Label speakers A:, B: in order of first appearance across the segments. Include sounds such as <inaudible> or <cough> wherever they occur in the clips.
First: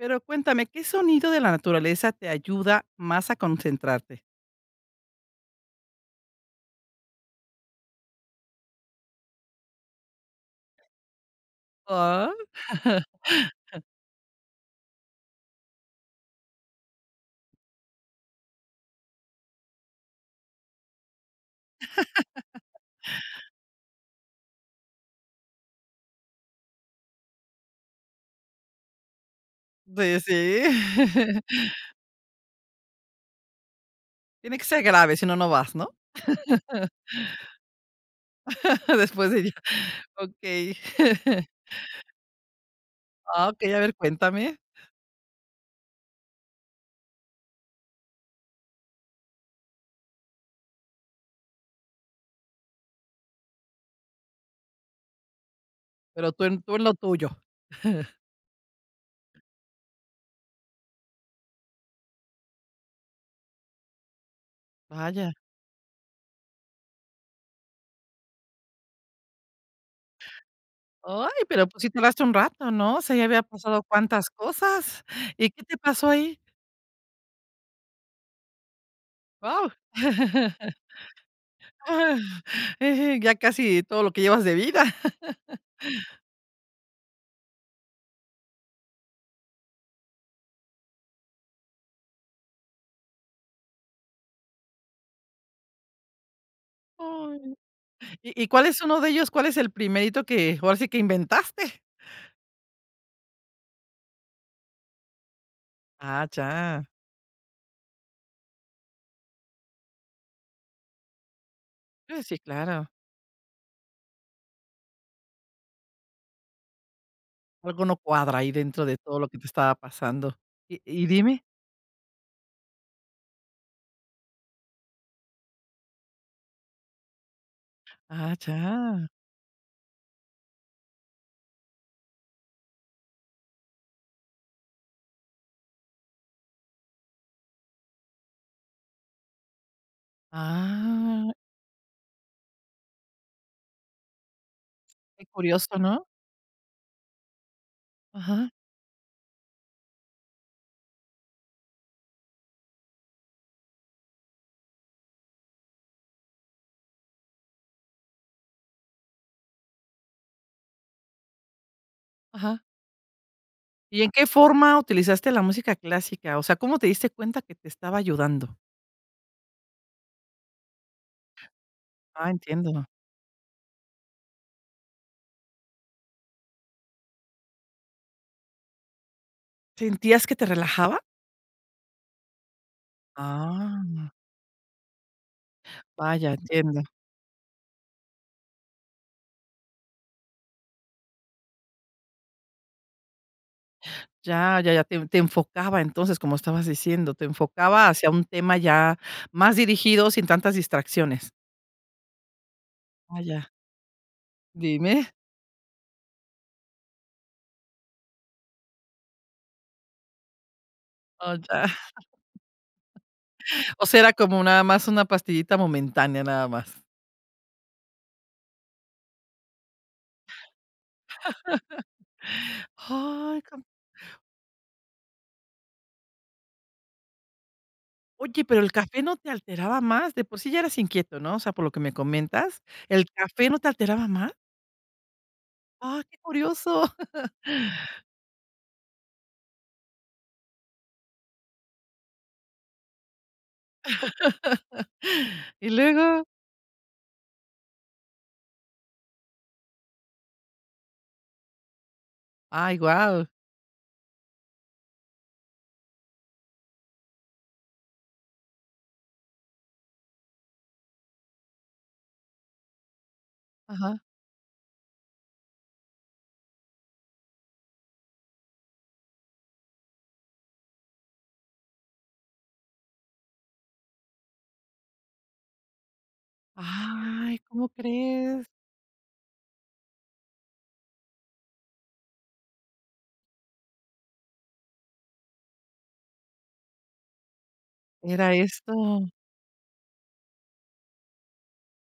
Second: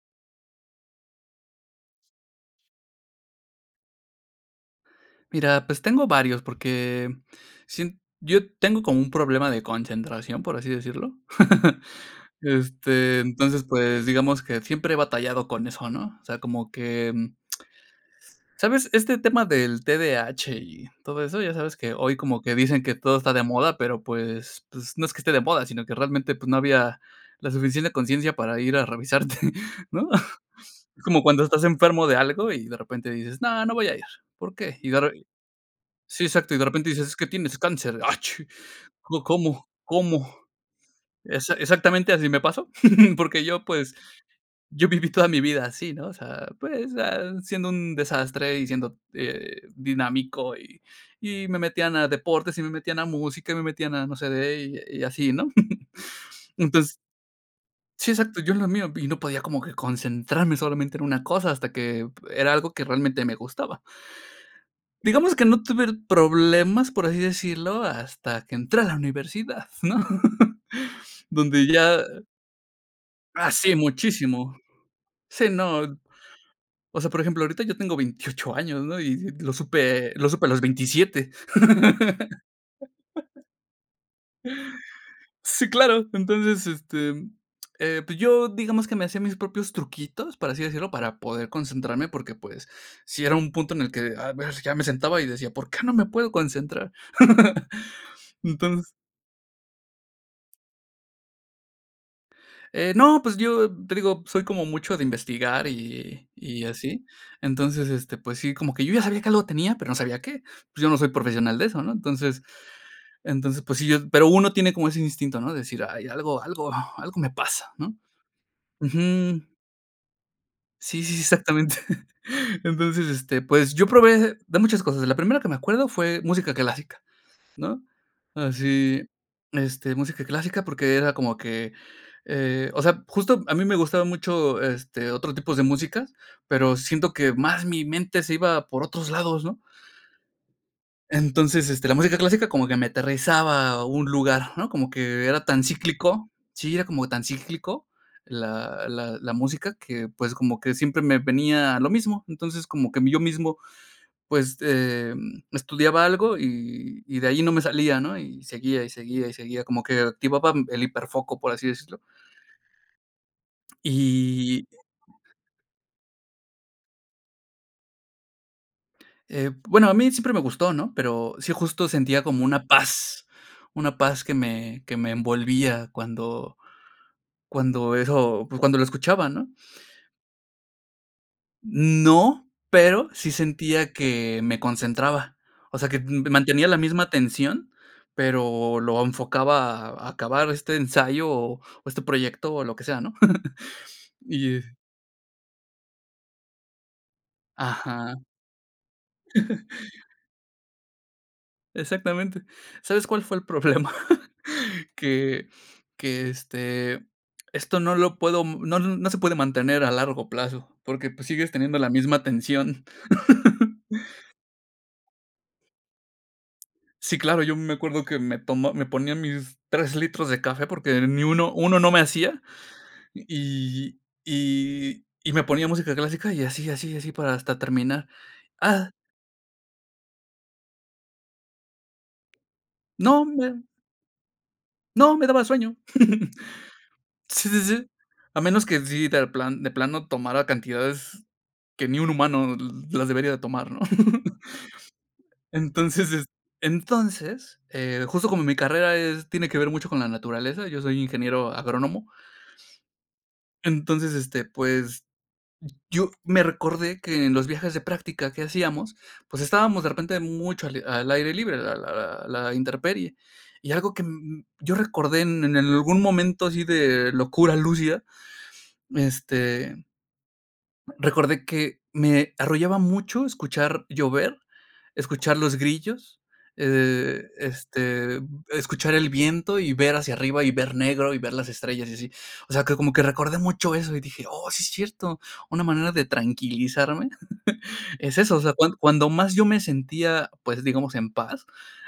A: Pero cuéntame, ¿qué sonido de la naturaleza te ayuda más a concentrarte?
B: Mira, pues, tengo varios, porque, sien yo tengo como un problema de concentración, por así decirlo, <laughs>
A: Oh, ah.
B: este, entonces,
A: <chuckles>
B: pues, digamos que siempre he batallado con eso, ¿no?, o sea, como que, mm ¿Sabes?, este tema del T-D-A-H y todo eso, ya sabes que hoy como que
A: <laughs>
B: dicen que todo está de moda, pero pues pues, no es que esté de moda, sino que realmente, pues, no había la suficiente conciencia para ir a revisarte, ¿no?
A: Sí, sí.
B: <chuckles> Es como cuando estás
A: <chuckles>
B: enfermo de algo y de repente dices: "No, no voy a ir, ¿por
A: Tiene que
B: qué?".
A: ser
B: Y de
A: grave, si
B: re
A: no no vas, ¿no?
B: sí, exacto, y de repente
A: <laughs>
B: dices: "Es que tienes cáncer". "Achi.
A: <laughs>
B: ¿Có
A: Después de
B: cómo?
A: <unintelligible>
B: ¿Cómo?".
A: Okey. <chuckles>
B: Exa exactamente así me pasó, <chuckles> porque yo,
A: Okey, a ver,
B: pues,
A: cuéntame.
B: yo viví toda mi vida así, ¿no?, o sea, pues, ah, siendo un desastre y siendo, eh, dinámico, y y me metían a deportes y me metían a música y me metían a no sé de <unintelligible> y así, ¿no?
A: Pero
B: <chuckles>
A: tú en tú en lo
B: Entonces
A: tuyo.
B: Sí,
A: <chuckles>
B: exacto, yo en lo mío, y no podía como que concentrarme solamente en una cosa hasta que p era algo que realmente me gustaba.
A: Vaya.
B: Digamos que no tuve r problemas, por así decirlo, hasta que entré a la universidad, ¿no?, <laughs>
A: Ay,
B: donde
A: pero pues si
B: ya
A: tardaste un rato, ¿no?, o sea, ya había
B: Hace
A: pasado cuántas
B: muchísimo.
A: cosas,
B: Sí,
A: y, ¿qué te
B: no,
A: pasó ahí?
B: o sea, por ejemplo, ahorita yo tengo 28 años, ¿no?, y lo
A: Wao.
B: supe lo supe a los
A: <laughs>
B: 27.
A: <chuckles> Ya
B: <laughs>
A: casi todo lo que llevas de vida. <laughs>
B: Sí, claro. Entonces, este, eh, pues, yo digamos que me hacía mis propios truquitos, por así decirlo, para poder concentrarme, porque, pues, sí era un punto en el que, a ver, ya me sentaba y decía: "¿Por qué no me puedo concentrar?"
A: Ay.
B: <chuckles>
A: ¿Y y cuál es
B: Entonces
A: 1 de ellos? ¿Cuál es el primerito que ahora sí que inventaste?
B: Eh, no, pues yo, te digo, soy como mucho de investigar y
A: Ah,
B: y
A: ya.
B: así. Entonces, este, pues sí, como que yo ya sabía que algo tenía, pero no sabía qué. Pues yo no soy profesional de eso, ¿no?
A: Eh, sí,
B: Entonces
A: claro.
B: entonces, pues sí, yo pero uno tiene como ese instinto, ¿no?, de decir: "Ay, algo algo algo me pasa,
A: Algo
B: ¿no?".
A: no cuadra ahí dentro de todo lo que te
B: Ujú.
A: estaba pasando. Y
B: Sí,
A: y
B: sí, sí,
A: dime.
B: exactamente. <chuckles> Entonces, este, pues yo probé hacer de muchas cosas. La primera que me acuerdo fue música clásica, ¿no?,
A: Ah,
B: así,
A: ya.
B: este, música clásica, porque era como que, eh, o sea, justo a mí me gustaba mucho, este, otro tipos de música, pero siento que más mi mente se iba por otros lados, ¿no?
A: Ah.
B: Entonces, este, la música clásica como que me aterrizaba a un lugar, ¿no?, como que
A: Qué
B: era tan
A: curioso, ¿no?
B: cíclico, sí, era como tan cíclico,
A: Ajá.
B: la la la música que, pues, como que siempre me venía lo mismo. Entonces, como que, mí yo mismo, pues, em, estudiaba algo y y de ahí no me salía, ¿no?, y seguía, y seguía, y seguía, como que activaba, mm, el hiperfoco, por así decirlo.
A: Ajá. ¿Y en qué
B: Y
A: forma utilizaste la música clásica? O sea, ¿cómo te diste cuenta que te estaba ayudando?
B: Eh, bueno, a mí siempre me gustó, ¿no?, pero sí justo sentía
A: Ah,
B: como una
A: entiendo.
B: paz, una paz que me que me envolvía cuando cuando eso, pues, cuando lo escuchaba, ¿no?
A: ¿Sentías que te relajaba?
B: No, pero sí sentía
A: Ah.
B: que me concentraba, o sea, que, mm,
A: Vaya,
B: mantenía la
A: entiendo.
B: misma atención, pero lo enfocaba a acabar este ensayo o o este proyecto o lo que sea, ¿no? <chuckles>
A: Ya,
B: Y
A: ya, ya, te en te enfocaba. Entonces, como estabas diciendo, te enfocaba hacia
B: Ajá.
A: un tema ya más
B: <chuckles>
A: dirigido, sin tantas distracciones.
B: Exactamente. ¿Sabes cuál fue el
A: Vaya.
B: problema?
A: Dime.
B: que que, este, esto no lo puedo, no n no se puede mantener a largo plazo, porque pues
A: Ah, ya.
B: sigues teniendo la misma tensión.
A: <chuckles>
B: <chuckles>
A: O será cómo nada más, una pastillita momentánea nada más.
B: Sí, claro, yo me acuerdo que me tomó me ponían mis 3 litros de café, porque ni uno uno no me hacía,
A: <chuckles> ¡Ay!, cam
B: y y y y y me ponía música clásica y así así así, para hasta terminar,
A: Oye, ¿pero el
B: ¡ah!
A: café no te alteraba más?, de por sí, ya eras inquieto, ¿no? O sea, por lo que me comentas, ¿el
B: No,
A: café no
B: me
A: te alteraba más?
B: No, me daba sueño.
A: ¡Ah, qué curioso!
B: <chuckles>
A: <chuckles>
B: Sí, sí, sí. A menos que sí, de plan de plano tomara cantidades que ni un humano l las debería de tomar, ¿no? <chuckles>
A: <laughs> ¿Y
B: Entonces, est
A: luego?
B: entonces, eh, justo como mi carrera es tiene que ver mucho con la naturaleza, yo soy ingeniero agrónomo.
A: ¡Ay, guau!
B: Entonces, este, pues, yo me recordé que en los viajes de práctica que hacíamos, pues estábamos de repente mucho al al aire libre, la la la la intemperie. Y algo
A: Ajá.
B: que, mm, yo recordé en en algún momento así de locura, lúcida, este recordé que me arrollaba mucho escuchar llover, escuchar los grillos, eh, de,
A: ¡Ay! ¿Cómo
B: este,
A: crees?
B: escuchar el viento y ver hacia arriba y ver negro y ver las estrellas y así. O sea, que como que recordé mucho eso y dije: "Oh, sí es cierto". Una manera de tranquilizarme <chuckles> es
A: Era
B: eso. O sea, cuand
A: esto.
B: cuando más yo me sentía, pues, digamos, en paz,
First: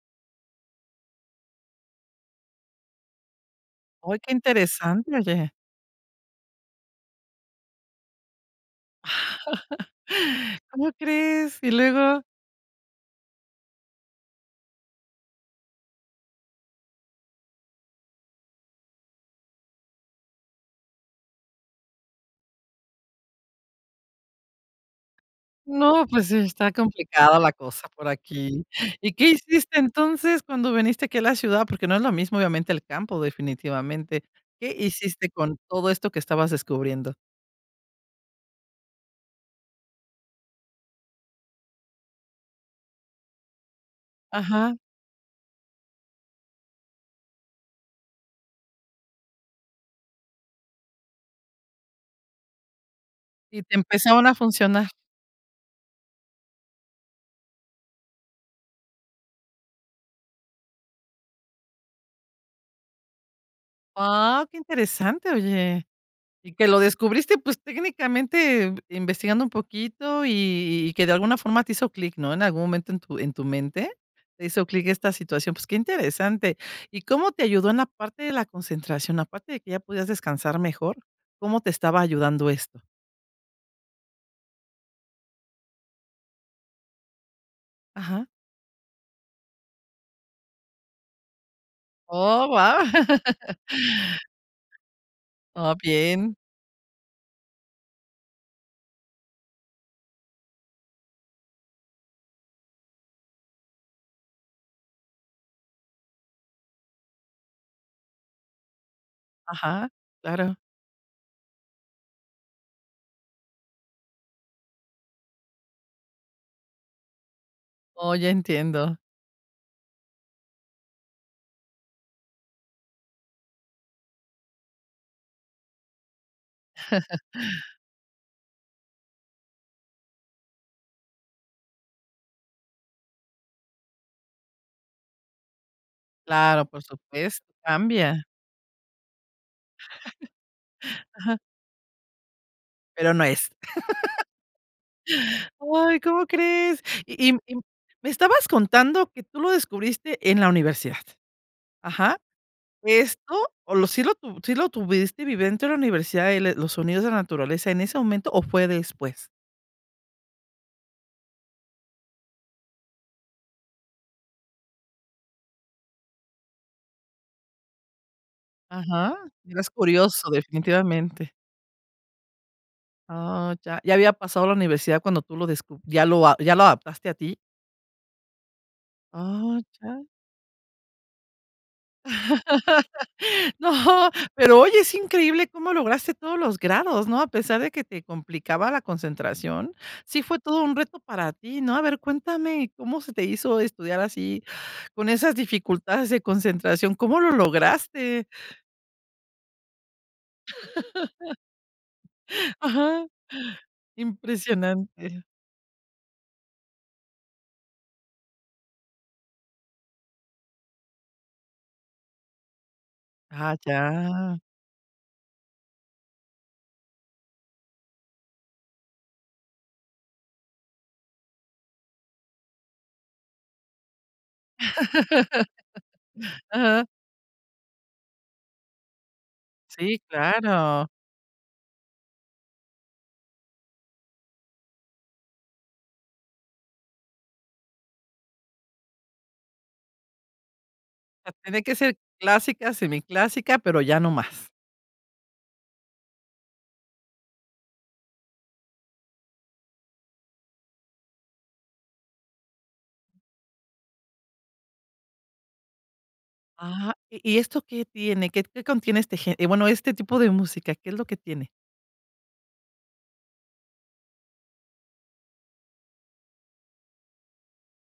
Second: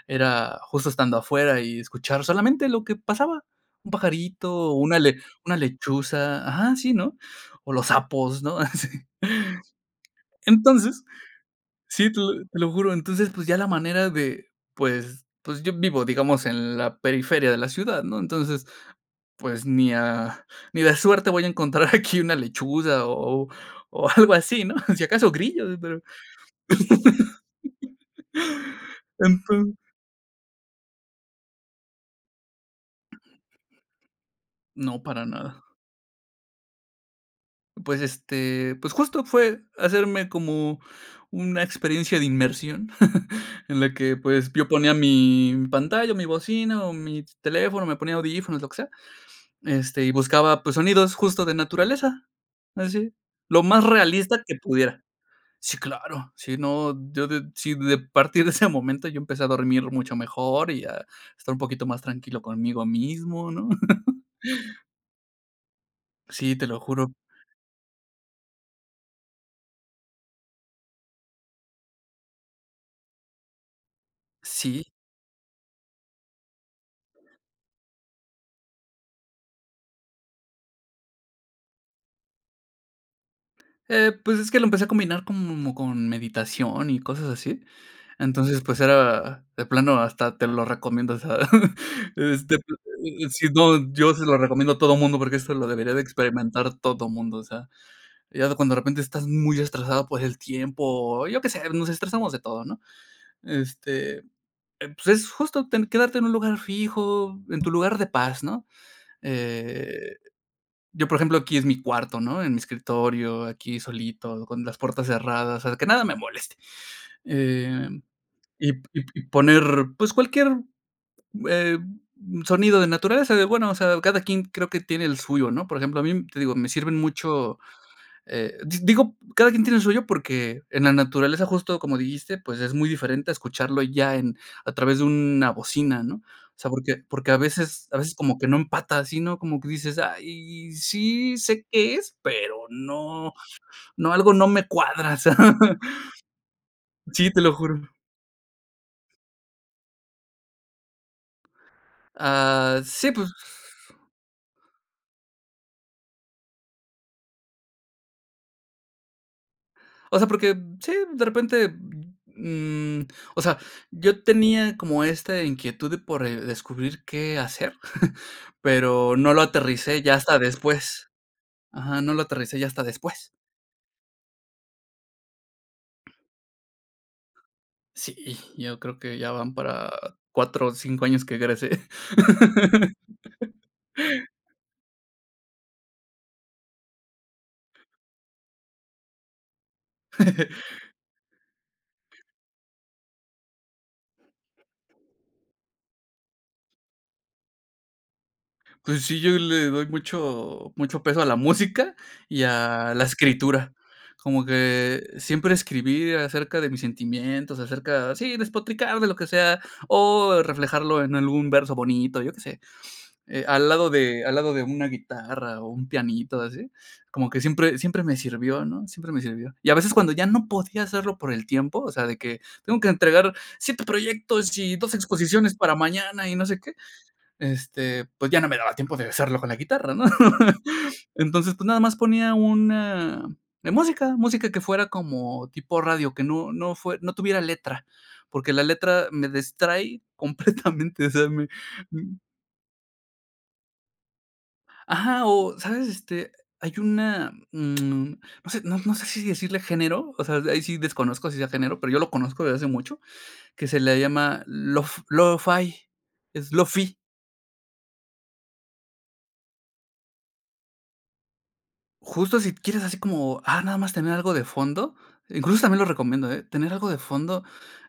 B: era justo estando afuera y escuchar solamente lo que pasaba, un
A: ¡Ay, qué
B: pajarito, una
A: interesante,
B: le
A: oye!
B: una lechuza. Ajá, sí, ¿no? O los sapos, ¿no?, <chuckles> así.
A: <chuckles> ¿Cómo
B: Entonces
A: crees? ¿Y
B: Sí, te
A: luego?
B: lo te lo juro. Entonces, pues, ya la manera de pues pues, yo vivo, digamos, en la periferia de la ciudad, ¿no? Entonces, pues ni a ni de suerte voy a encontrar aquí una lechuza o o o algo así, ¿no? Si acaso grillos, pero,
A: No, pues está complicada la cosa por aquí.
B: <laughs>
A: ¿Y qué
B: enton
A: hiciste entonces, cuando viniste aquí a la ciudad? Porque no es lo mismo, obviamente el campo definitivamente, ¿qué
B: No, para
A: hiciste con
B: nada.
A: todo esto que estabas descubriendo?
B: Pues, este, pues justo fue hacerme como una experiencia de inmersión, <chuckles> en la que, pues, yo
A: Ajá.
B: ponía mi pantalla, mi bocina o mi teléfono, me ponía audífonos, lo que sea. Este, y buscaba, pues, sonidos justo de naturaleza. Así, lo
A: Y te
B: más
A: empezaban a
B: realista que
A: funcionar.
B: pudiera. ¡Sí, claro!, si no, yo de si de partir de ese momento yo empecé a dormir mucho mejor, y a estar un poquito más tranquilo conmigo mismo, ¿no? <chuckles>
A: ¡Ah, qué interesante, oye! Y
B: Sí, te
A: que lo
B: lo juro.
A: descubriste, pues técnicamente, eh, investigando un poquito y y y que de alguna forma te hizo clic, ¿no?, en algún momento en tu en tu mente, te hizo clic
B: Sí.
A: esta situación, pues, qué interesante y, ¿cómo te ayudó en la parte de la concentración aparte de que ya podías descansar mejor? ¿Cómo te estaba ayudando esto?
B: Eh, pues, es que lo empecé a combinar como con meditación y cosas así.
A: Ajá.
B: Entonces, pues, era, de plano hasta te lo recomiendo, o sea, <chuckles>
A: !Oh,
B: este, p
A: wao!
B: eh eh, si
A: <laughs>
B: no, yo se lo recomiendo a todo mundo, porque esto lo
A: Oh,
B: debería de
A: bien.
B: experimentar todo mundo, o sea. Ya cuando de repente estás muy estresado por el tiempo, o yo qué sé, nos estresamos de todo, ¿no? Este, pues, es justo ten quedarte en un lugar fijo, en tu lugar de paz, ¿no?
A: Ajá.
B: Eh,
A: Claro.
B: yo, por ejemplo, aquí es mi cuarto, ¿no? En mi escritorio, aquí solito, con las puertas cerradas, o sea, que nada me moleste. Em,
A: Oh, ya
B: y p
A: entiendo.
B: y p y poner, pues, cualquier, eh, sonido de naturaleza de, bueno, o sea, cada quien creo que tiene el suyo, ¿no? Por ejemplo, a mí, te digo, me sirven
A: <chuckles>
B: mucho, eh, di digo, cada quien tiene el suyo, porque en la naturaleza justo, como dijiste, pues, es muy diferente a escucharlo ya en a través de una bocina, ¿no? O
A: Claro,
B: sea,
A: por
B: porque porque a
A: supuesto,
B: veces a veces
A: cambia.
B: como que no empata así, ¿no? Como que
A: <chuckles>
B: dices: "Ay, sí
A: Ajá.
B: sé qué es, pero
A: Pero no
B: no
A: es.
B: no,
A: <laughs>
B: algo no me cuadra", o sea.
A: Ay, ¿cómo crees?
B: <chuckles> Sí,
A: Y, mm,
B: te lo
A: y, mm,
B: juro.
A: me estabas contando que tú lo descubriste en la universidad. Ajá.
B: Ah, sí, pues.
A: Esto, o lo, ¿sí lo sí lo tuviste <unintelligible> de la universidad, eh, le los sonidos de la naturaleza en ese momento o fue después?
B: O sea, porque sí, de repente, mm, o sea, yo tenía como esta inquietud de por descubrir qué hacer, <chuckles>
A: Ajá,
B: pero no lo
A: ibas es
B: aterricé ya
A: curioso
B: hasta después.
A: definitivamente.
B: Ajá, no lo aterricé ya hasta después.
A: Oh, ya. Ya había pasado la universidad cuando tú lo descu ya lo a ya lo adaptaste a ti.
B: Sí, yo creo que ya van
A: Oh,
B: para
A: ya.
B: 4 o 5 años que egresé.
A: <laughs>
B: <laughs>
A: No, pero oye, es increíble cómo lograste todos los grados, ¿no? A pesar de que te complicaba la concentración, ¿sí fue
B: <chuckles>
A: todo un reto para ti, no? A ver, cuéntame, ¿cómo se te hizo estudiar así con esas dificultades de concentración? ¿Cómo lo lograste?
B: Pues sí, yo le doy mucho, mucho peso a la
A: <laughs>
B: música y a la
A: Ajá,
B: escritura. Como que
A: impresionante.
B: siempre escribí acerca de mis sentimientos, acerca, sí, despotricar de lo que sea, o reflejarlo en algún verso bonito, yo qué sé. Eh,
A: Ah,
B: al lado de al
A: ya.
B: lado de una guitarra o un pianito así, como que siempre siempre me sirvió, ¿no? Siempre me sirvió. Y a veces cuando ya no podía hacerlo por el tiempo, o sea, de que tengo que entregar 7 proyectos y 2 exposiciones para mañana y
A: <laughs>
B: no sé qué,
A: Ajá.
B: este, pues ya no me daba tiempo de hacerlo con la guitarra,
A: Sí,
B: ¿no? <chuckles>
A: claro.
B: Entonces, pues, nada más ponía una de música, música que fuera como tipo radio, que no no fue no tuviera letra, porque la letra me distrae completamente, o sea,
A: Ah,
B: me
A: tiene que ser
B: mm.
A: clásica, semiclásica, pero ya no más.
B: Ajá, o sabes, este, hay una mm, no sé no sé si decirle género. O sea, de ahí sí desconozco si sea género, pero yo lo conozco desde hace mucho, que se le llama lo-f lo-fi, es
A: Ah,
B: lo-fi.
A: ¿y y esto qué tiene? ¿Qué qué contiene este gén? Bueno, este tipo de música, ¿qué es lo que tiene?
B: Justo si quieres así como, ah, nada más tener algo de fondo, incluso también lo recomiendo, ¿eh?, tener algo de fondo,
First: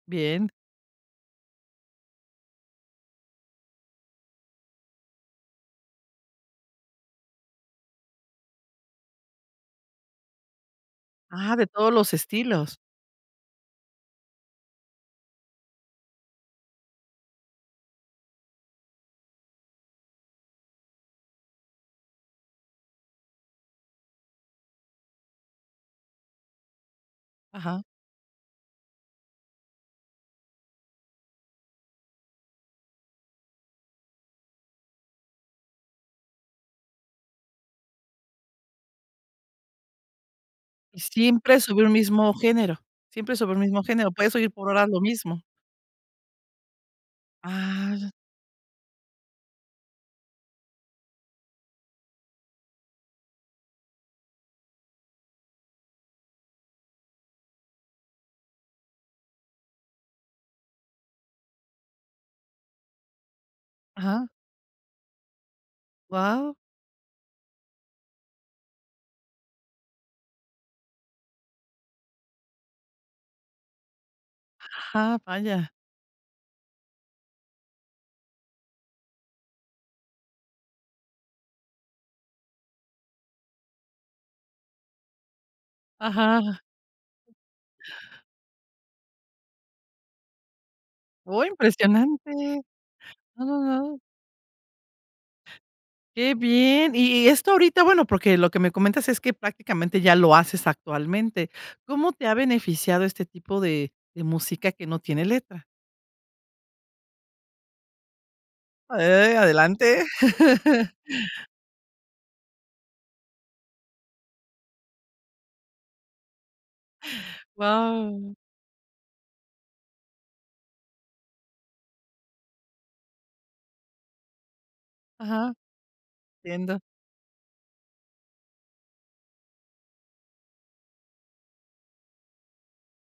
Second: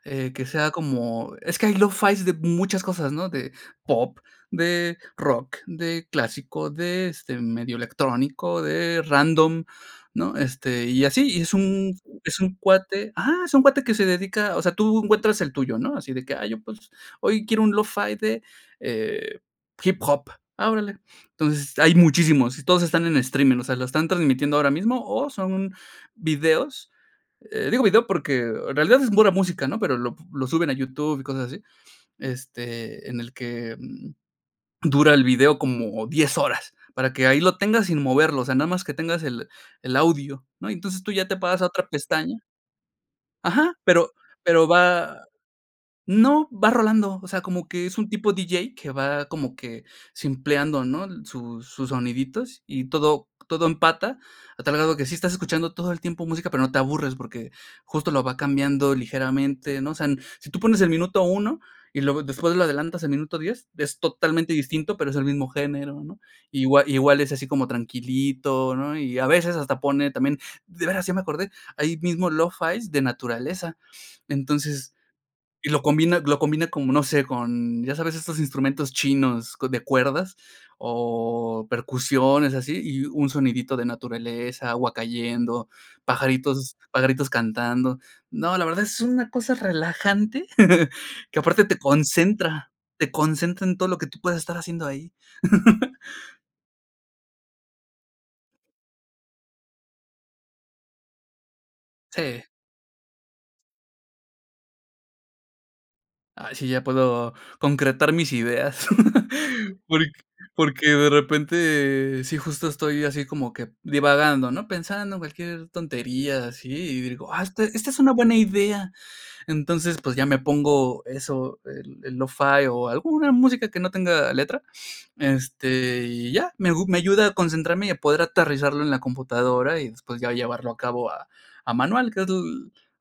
B: eh, que
A: Bien.
B: sea como, es que hay lo-fi de muchas cosas, ¿no?, de pop, de rock, de clásico, de, este, medio electrónico, de random, ¿no?, este, y así. Y es
A: Ah, ¿de todos
B: un
A: los
B: es un
A: estilos?
B: cuate ajá, es un cuate que se dedica, o sea, tú encuentras el tuyo, ¿no?, así de que: "Ay, yo, pues, hoy quiero un lo-fi de, eh, hip hop". Ah, órale. Entonces, hay muchísimos y todos están en streaming, o sea, lo están transmitiendo ahora mismo o son videos, eh, digo
A: Ajá.
B: video porque en realidad es pura música, ¿no?, pero lo lo suben a YouTube y cosas así, este, en el que, mm, dura el video como 10 horas, para que ahí lo tengas sin moverlo, o sea, nada más que tengas el el audio, ¿no?, y
A: ¿Y
B: entonces tú ya te
A: siempre
B: pasas a
A: sobre
B: otra
A: un mismo
B: pestaña
A: género, siempre sobre el
B: Ajá.
A: mismo
B: Pero
A: género, puedes oír
B: pero
A: por horas lo
B: va
A: mismo?
B: no, va rolando, o sea, como que es un
A: Ah.
B: tipo diyei que va como que simpleando, ¿no?, el sus sus soniditos y todo todo empata, a tal grado que sí estás escuchando todo el tiempo música, pero no te aburres porque justo lo va cambiando ligeramente, ¿no? O sea n si tú pones el minuto 1 y luego después lo adelantas al minuto 10 es
A: Ajá.
B: totalmente distinto, pero es el mismo género, ¿no?,
A: Wao.
B: igua igual es así como tranquilito, ¿no?, y, a veces, hasta pone también De veras, ya me acordé, ahí mismo lofi de naturaleza. Entonces,
A: Ah, vaya.
B: y lo combina lo combina como, no sé, con, ya sabes, estos instrumentos chinos co de cuerdas o percusiones y así, y un sonidito de naturaleza, agua cayendo,
A: Ajá.
B: pajaritos pajaritos cantando. No, la verdad es una cosa relajante <chuckles> que
A: Oh,
B: aparte te
A: impresionante.
B: concentra, te
A: No, no,
B: concentra en todo lo
A: no.
B: que tú puedes estar haciendo ahí. <laughs>
A: Qué bien. Y y esto ahorita, bueno, porque lo que me comentas, es que prácticamente ya lo haces actualmente, ¿cómo te ha
B: Sí.
A: beneficiado este tipo de de música que no tiene letra?
B: Ay sí, ya puedo concretar mis ideas. <chuckles>
A: Eh, adelante.
B: Porq porque
A: <chuckles>
B: de repente sí justo estoy así como que divagando, ¿no?, pensando cualquier tontería así, y digo: "Ah, esta-esta es una
A: Wao.
B: buena idea". Entonces, pues ya me pongo eso, el el Lo-fi o alguna música que no tenga letra.
A: Ajá.
B: Este, y ya, me
A: Entiendo.
B: agu me ayuda a concentrarme y a poder aterrizarlo en la computadora y después ya llevarlo a cabo a a manual, que es l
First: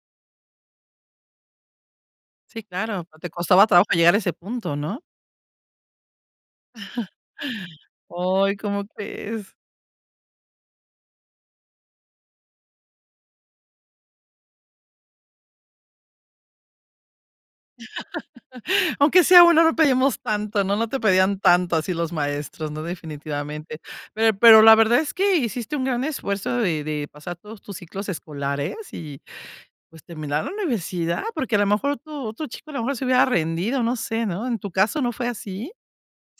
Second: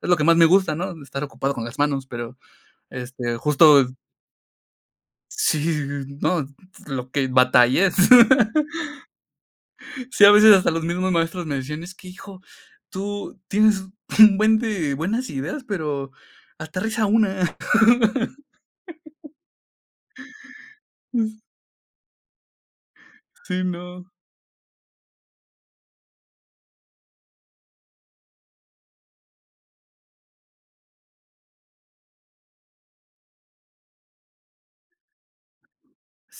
B: es lo que más me gusta, ¿no?, estar ocupado con las manos. Pero,
A: Sí, claro. O te
B: este,
A: costaba
B: justo
A: trabajo llegar a ese punto, ¿no?
B: Sí sí sí sí no, lo que batallé.
A: <chuckles> Ay, ¿cómo crees?
B: <chuckles> Sí, a veces hasta los mismos maestros me decían: "Es que, hijo, tú tienes un buen de buenas ideas, pero aterriza una.
A: <chuckles> Aunque
B: <chuckles>
A: sea uno, no pedimos tanto, ¿no? No te pedían tanto así los maestros, ¿no?,
B: Sí,
A: definitivamente.
B: no.
A: Pero pero la verdad es que hiciste un gran esfuerzo de de pasar todos tus ciclos escolares y, pues, terminar la universidad, porque a la mejor otro otro chico a lo mejor se hubiera rendido, no sé, ¿no? ¿En tu caso no fue así?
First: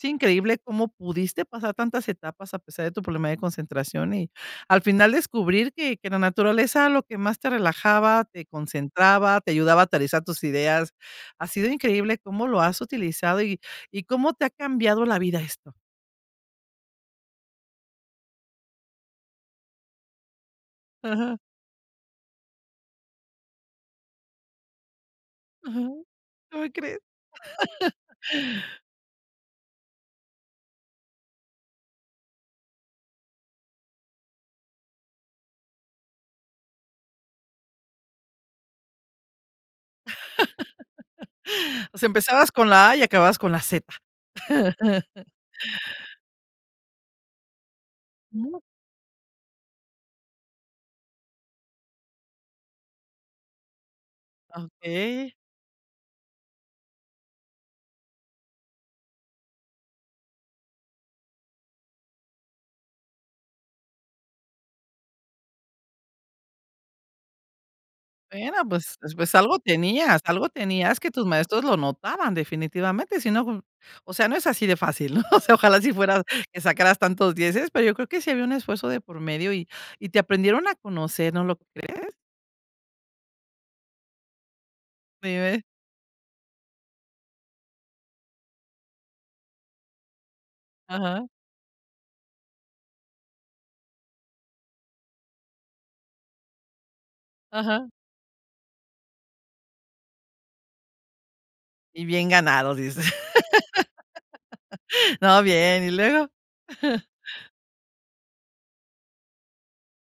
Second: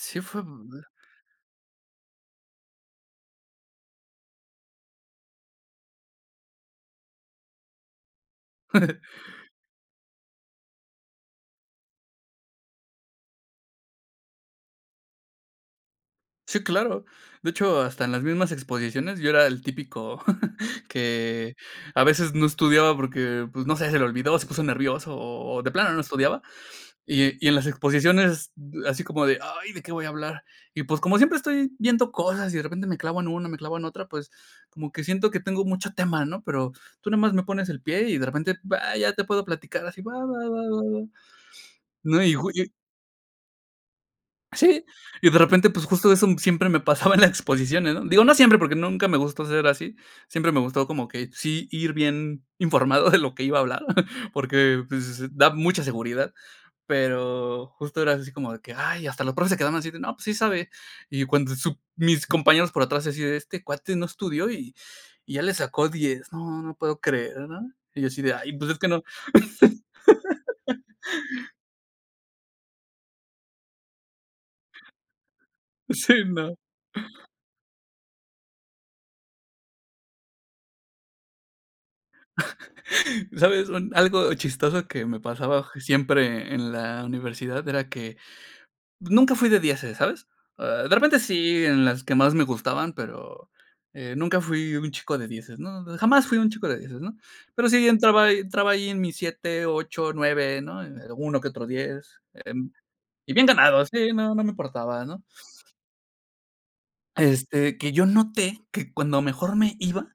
A: Es
B: fue
A: increíble cómo
B: <unintelligible>
A: pudiste pasar tantas etapas a pesar de tu problema de concentración y al final descubrir que que la naturaleza lo que más te relajaba, te concentraba,
B: <chuckles>
A: te ayudaba a aterrizar tus ideas. Ha sido increíble cómo lo has utilizado y y cómo te ha cambiado la vida esto.
B: Sí, claro. De hecho, hasta en las mismas exposiciones, yo era el típico <chuckles>
A: Ajá.
B: que a veces no estudiaba porque, pues, no sé, se le olvidó, se puso nervioso o o de
A: Ajá,
B: plano no estudiaba.
A: ¿cómo crees?
B: Y e y en las
A: <chuckles>
B: exposiciones, así como de: "Ay, ¿de qué voy a hablar?". Y, pues, como siempre estoy viendo cosas y de repente me clavo en una, me clavo en otra, pues, como que siento que tengo mucho tema, ¿no? Pero tú nomás me pones el pie y de repente ah, ya te puedo platicar así, va va va va va,
A: <chuckles> O sea
B: ¿no?
A: empezabas con
B: <unintelligible>
A: la A y acababas con la Z.
B: Sí. Y
A: <chuckles>
B: de repente, pues justo eso siempre me pasaba en la exposiciónes, ¿no? Digo, no siempre,
A: <unintelligible>
B: porque nunca me gustó ser así. Siempre me gustó como que sí ir bien informado de lo que iba a hablar, porque, pues s
A: Okey.
B: da mucha seguridad. Pero justo era así como de que: "Ay, hasta los profes se quedaban así de, no, pues, sí sabe". Y cuando sup mis compañeros por atrás así de: "Este cuate no estudió y y ya le sacó 10 no, no lo puedo creer, ¿no? Y yo así de: "Ay,
A: Bueno,
B: pues, es que
A: pues
B: no"
A: pues algo tenías algo
B: <chuckles>
A: tenías que tus maestros lo notaban definitivamente, si no o sea, no es así de fácil, ¿no?, <chuckles> o sea, ojalá así fuera
B: Sí, no.
A: que sacaras tantos dieces pero yo creo que sí había un esfuerzo de por medio y y te aprendieron a conocer, ¿no lo crees?
B: <chuckles> ¿Sabes?, un algo chistoso que me
A: Dime.
B: pasaba je siempre en la universidad era que nunca fui de dieces, ¿sabes?, eh, e repente,
A: Ajá.
B: sí, en las que más me gustaban, pero eh, nunca fui un chico de dieces, ¿no? Jamás fui un chico de dieces, ¿no? Pero sí,
A: Ajá.
B: entraba ahi entraba ahí en mis 7 8 9 ¿no? En eh, uno que otro
A: Y
B: 10
A: bien
B: en
A: ganado, dice.
B: y bien ganado, sí, no, no me importaba,
A: <chuckles>
B: ¿no?
A: No, bien, ¿y luego? <chuckles>
B: Este, que yo noté que cuando mejor me iba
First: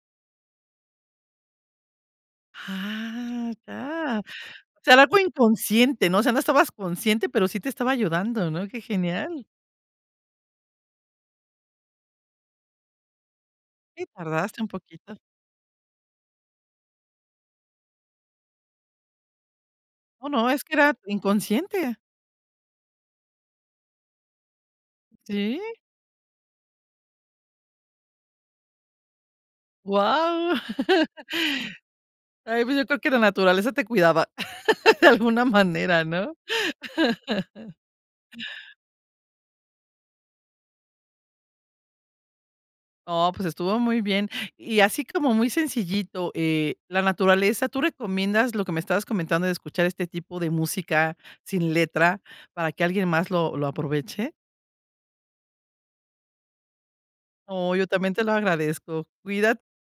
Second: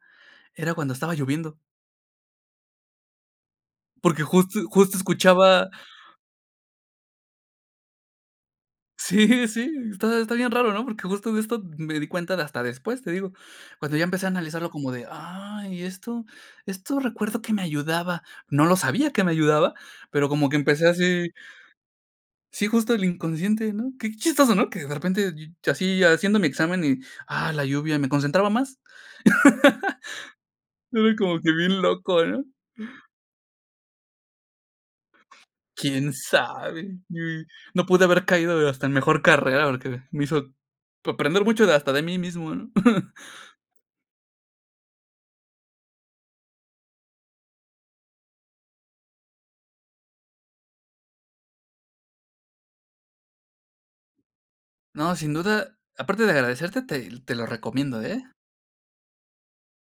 B: era cuando estaba lloviendo.
A: Ah ya.
B: Porque justo
A: O sea
B: justo
A: era algo
B: escuchaba
A: inconsciente, ¿no? O sea, no estabas consciente, pero sí te estaba ayudando, ¿no?, qué genial.
B: Sí, sí, está está bien raro, ¿no? Porque justo de esto me di cuenta de hasta después, te digo. Cuando ya
A: Si,
B: empecé a
A: tardaste un
B: analizarlo como de:
A: poquito.
B: "Ay, ¿y esto?" Esto recuerdo que me ayudaba. No lo sabía que me ayudaba,
A: No,
B: pero
A: no,
B: como que
A: es que
B: empecé
A: era
B: así
A: inconsciente.
B: sí justo el inconsciente, ¿no? Qué chistoso, ¿no? Que de repente,
A: ¿Sí?
B: llo así haciendo mi examen y, ah, la lluvia me concentraba más.
A: Wao,
B: <chuckles>
A: <chuckles>
B: Era como que bien loco, ¿no?
A: ay pues yo creo que la naturaleza te cuidaba <chuckles> de alguna manera,
B: Quién
A: ¿no?
B: sabe. Y,
A: <chuckles>
B: no pude haber caído hasta en mejor carrera, porque me hizo aprender mucho de hasta de mí mismo, ¿no? <chuckles>
A: No pues estuvo muy bien. Y así como muy sencillito, eh, la naturaleza, ¿tú recomiendas lo que me estabas comentando de escuchar este tipo de música sin letra para que alguien más lo lo aproveche?
B: No, sin duda, aparte de agradecerte, te te lo
A: Oh, yo
B: recomiendo,
A: también
B: ¿eh?
A: te lo agradezco. Cuidat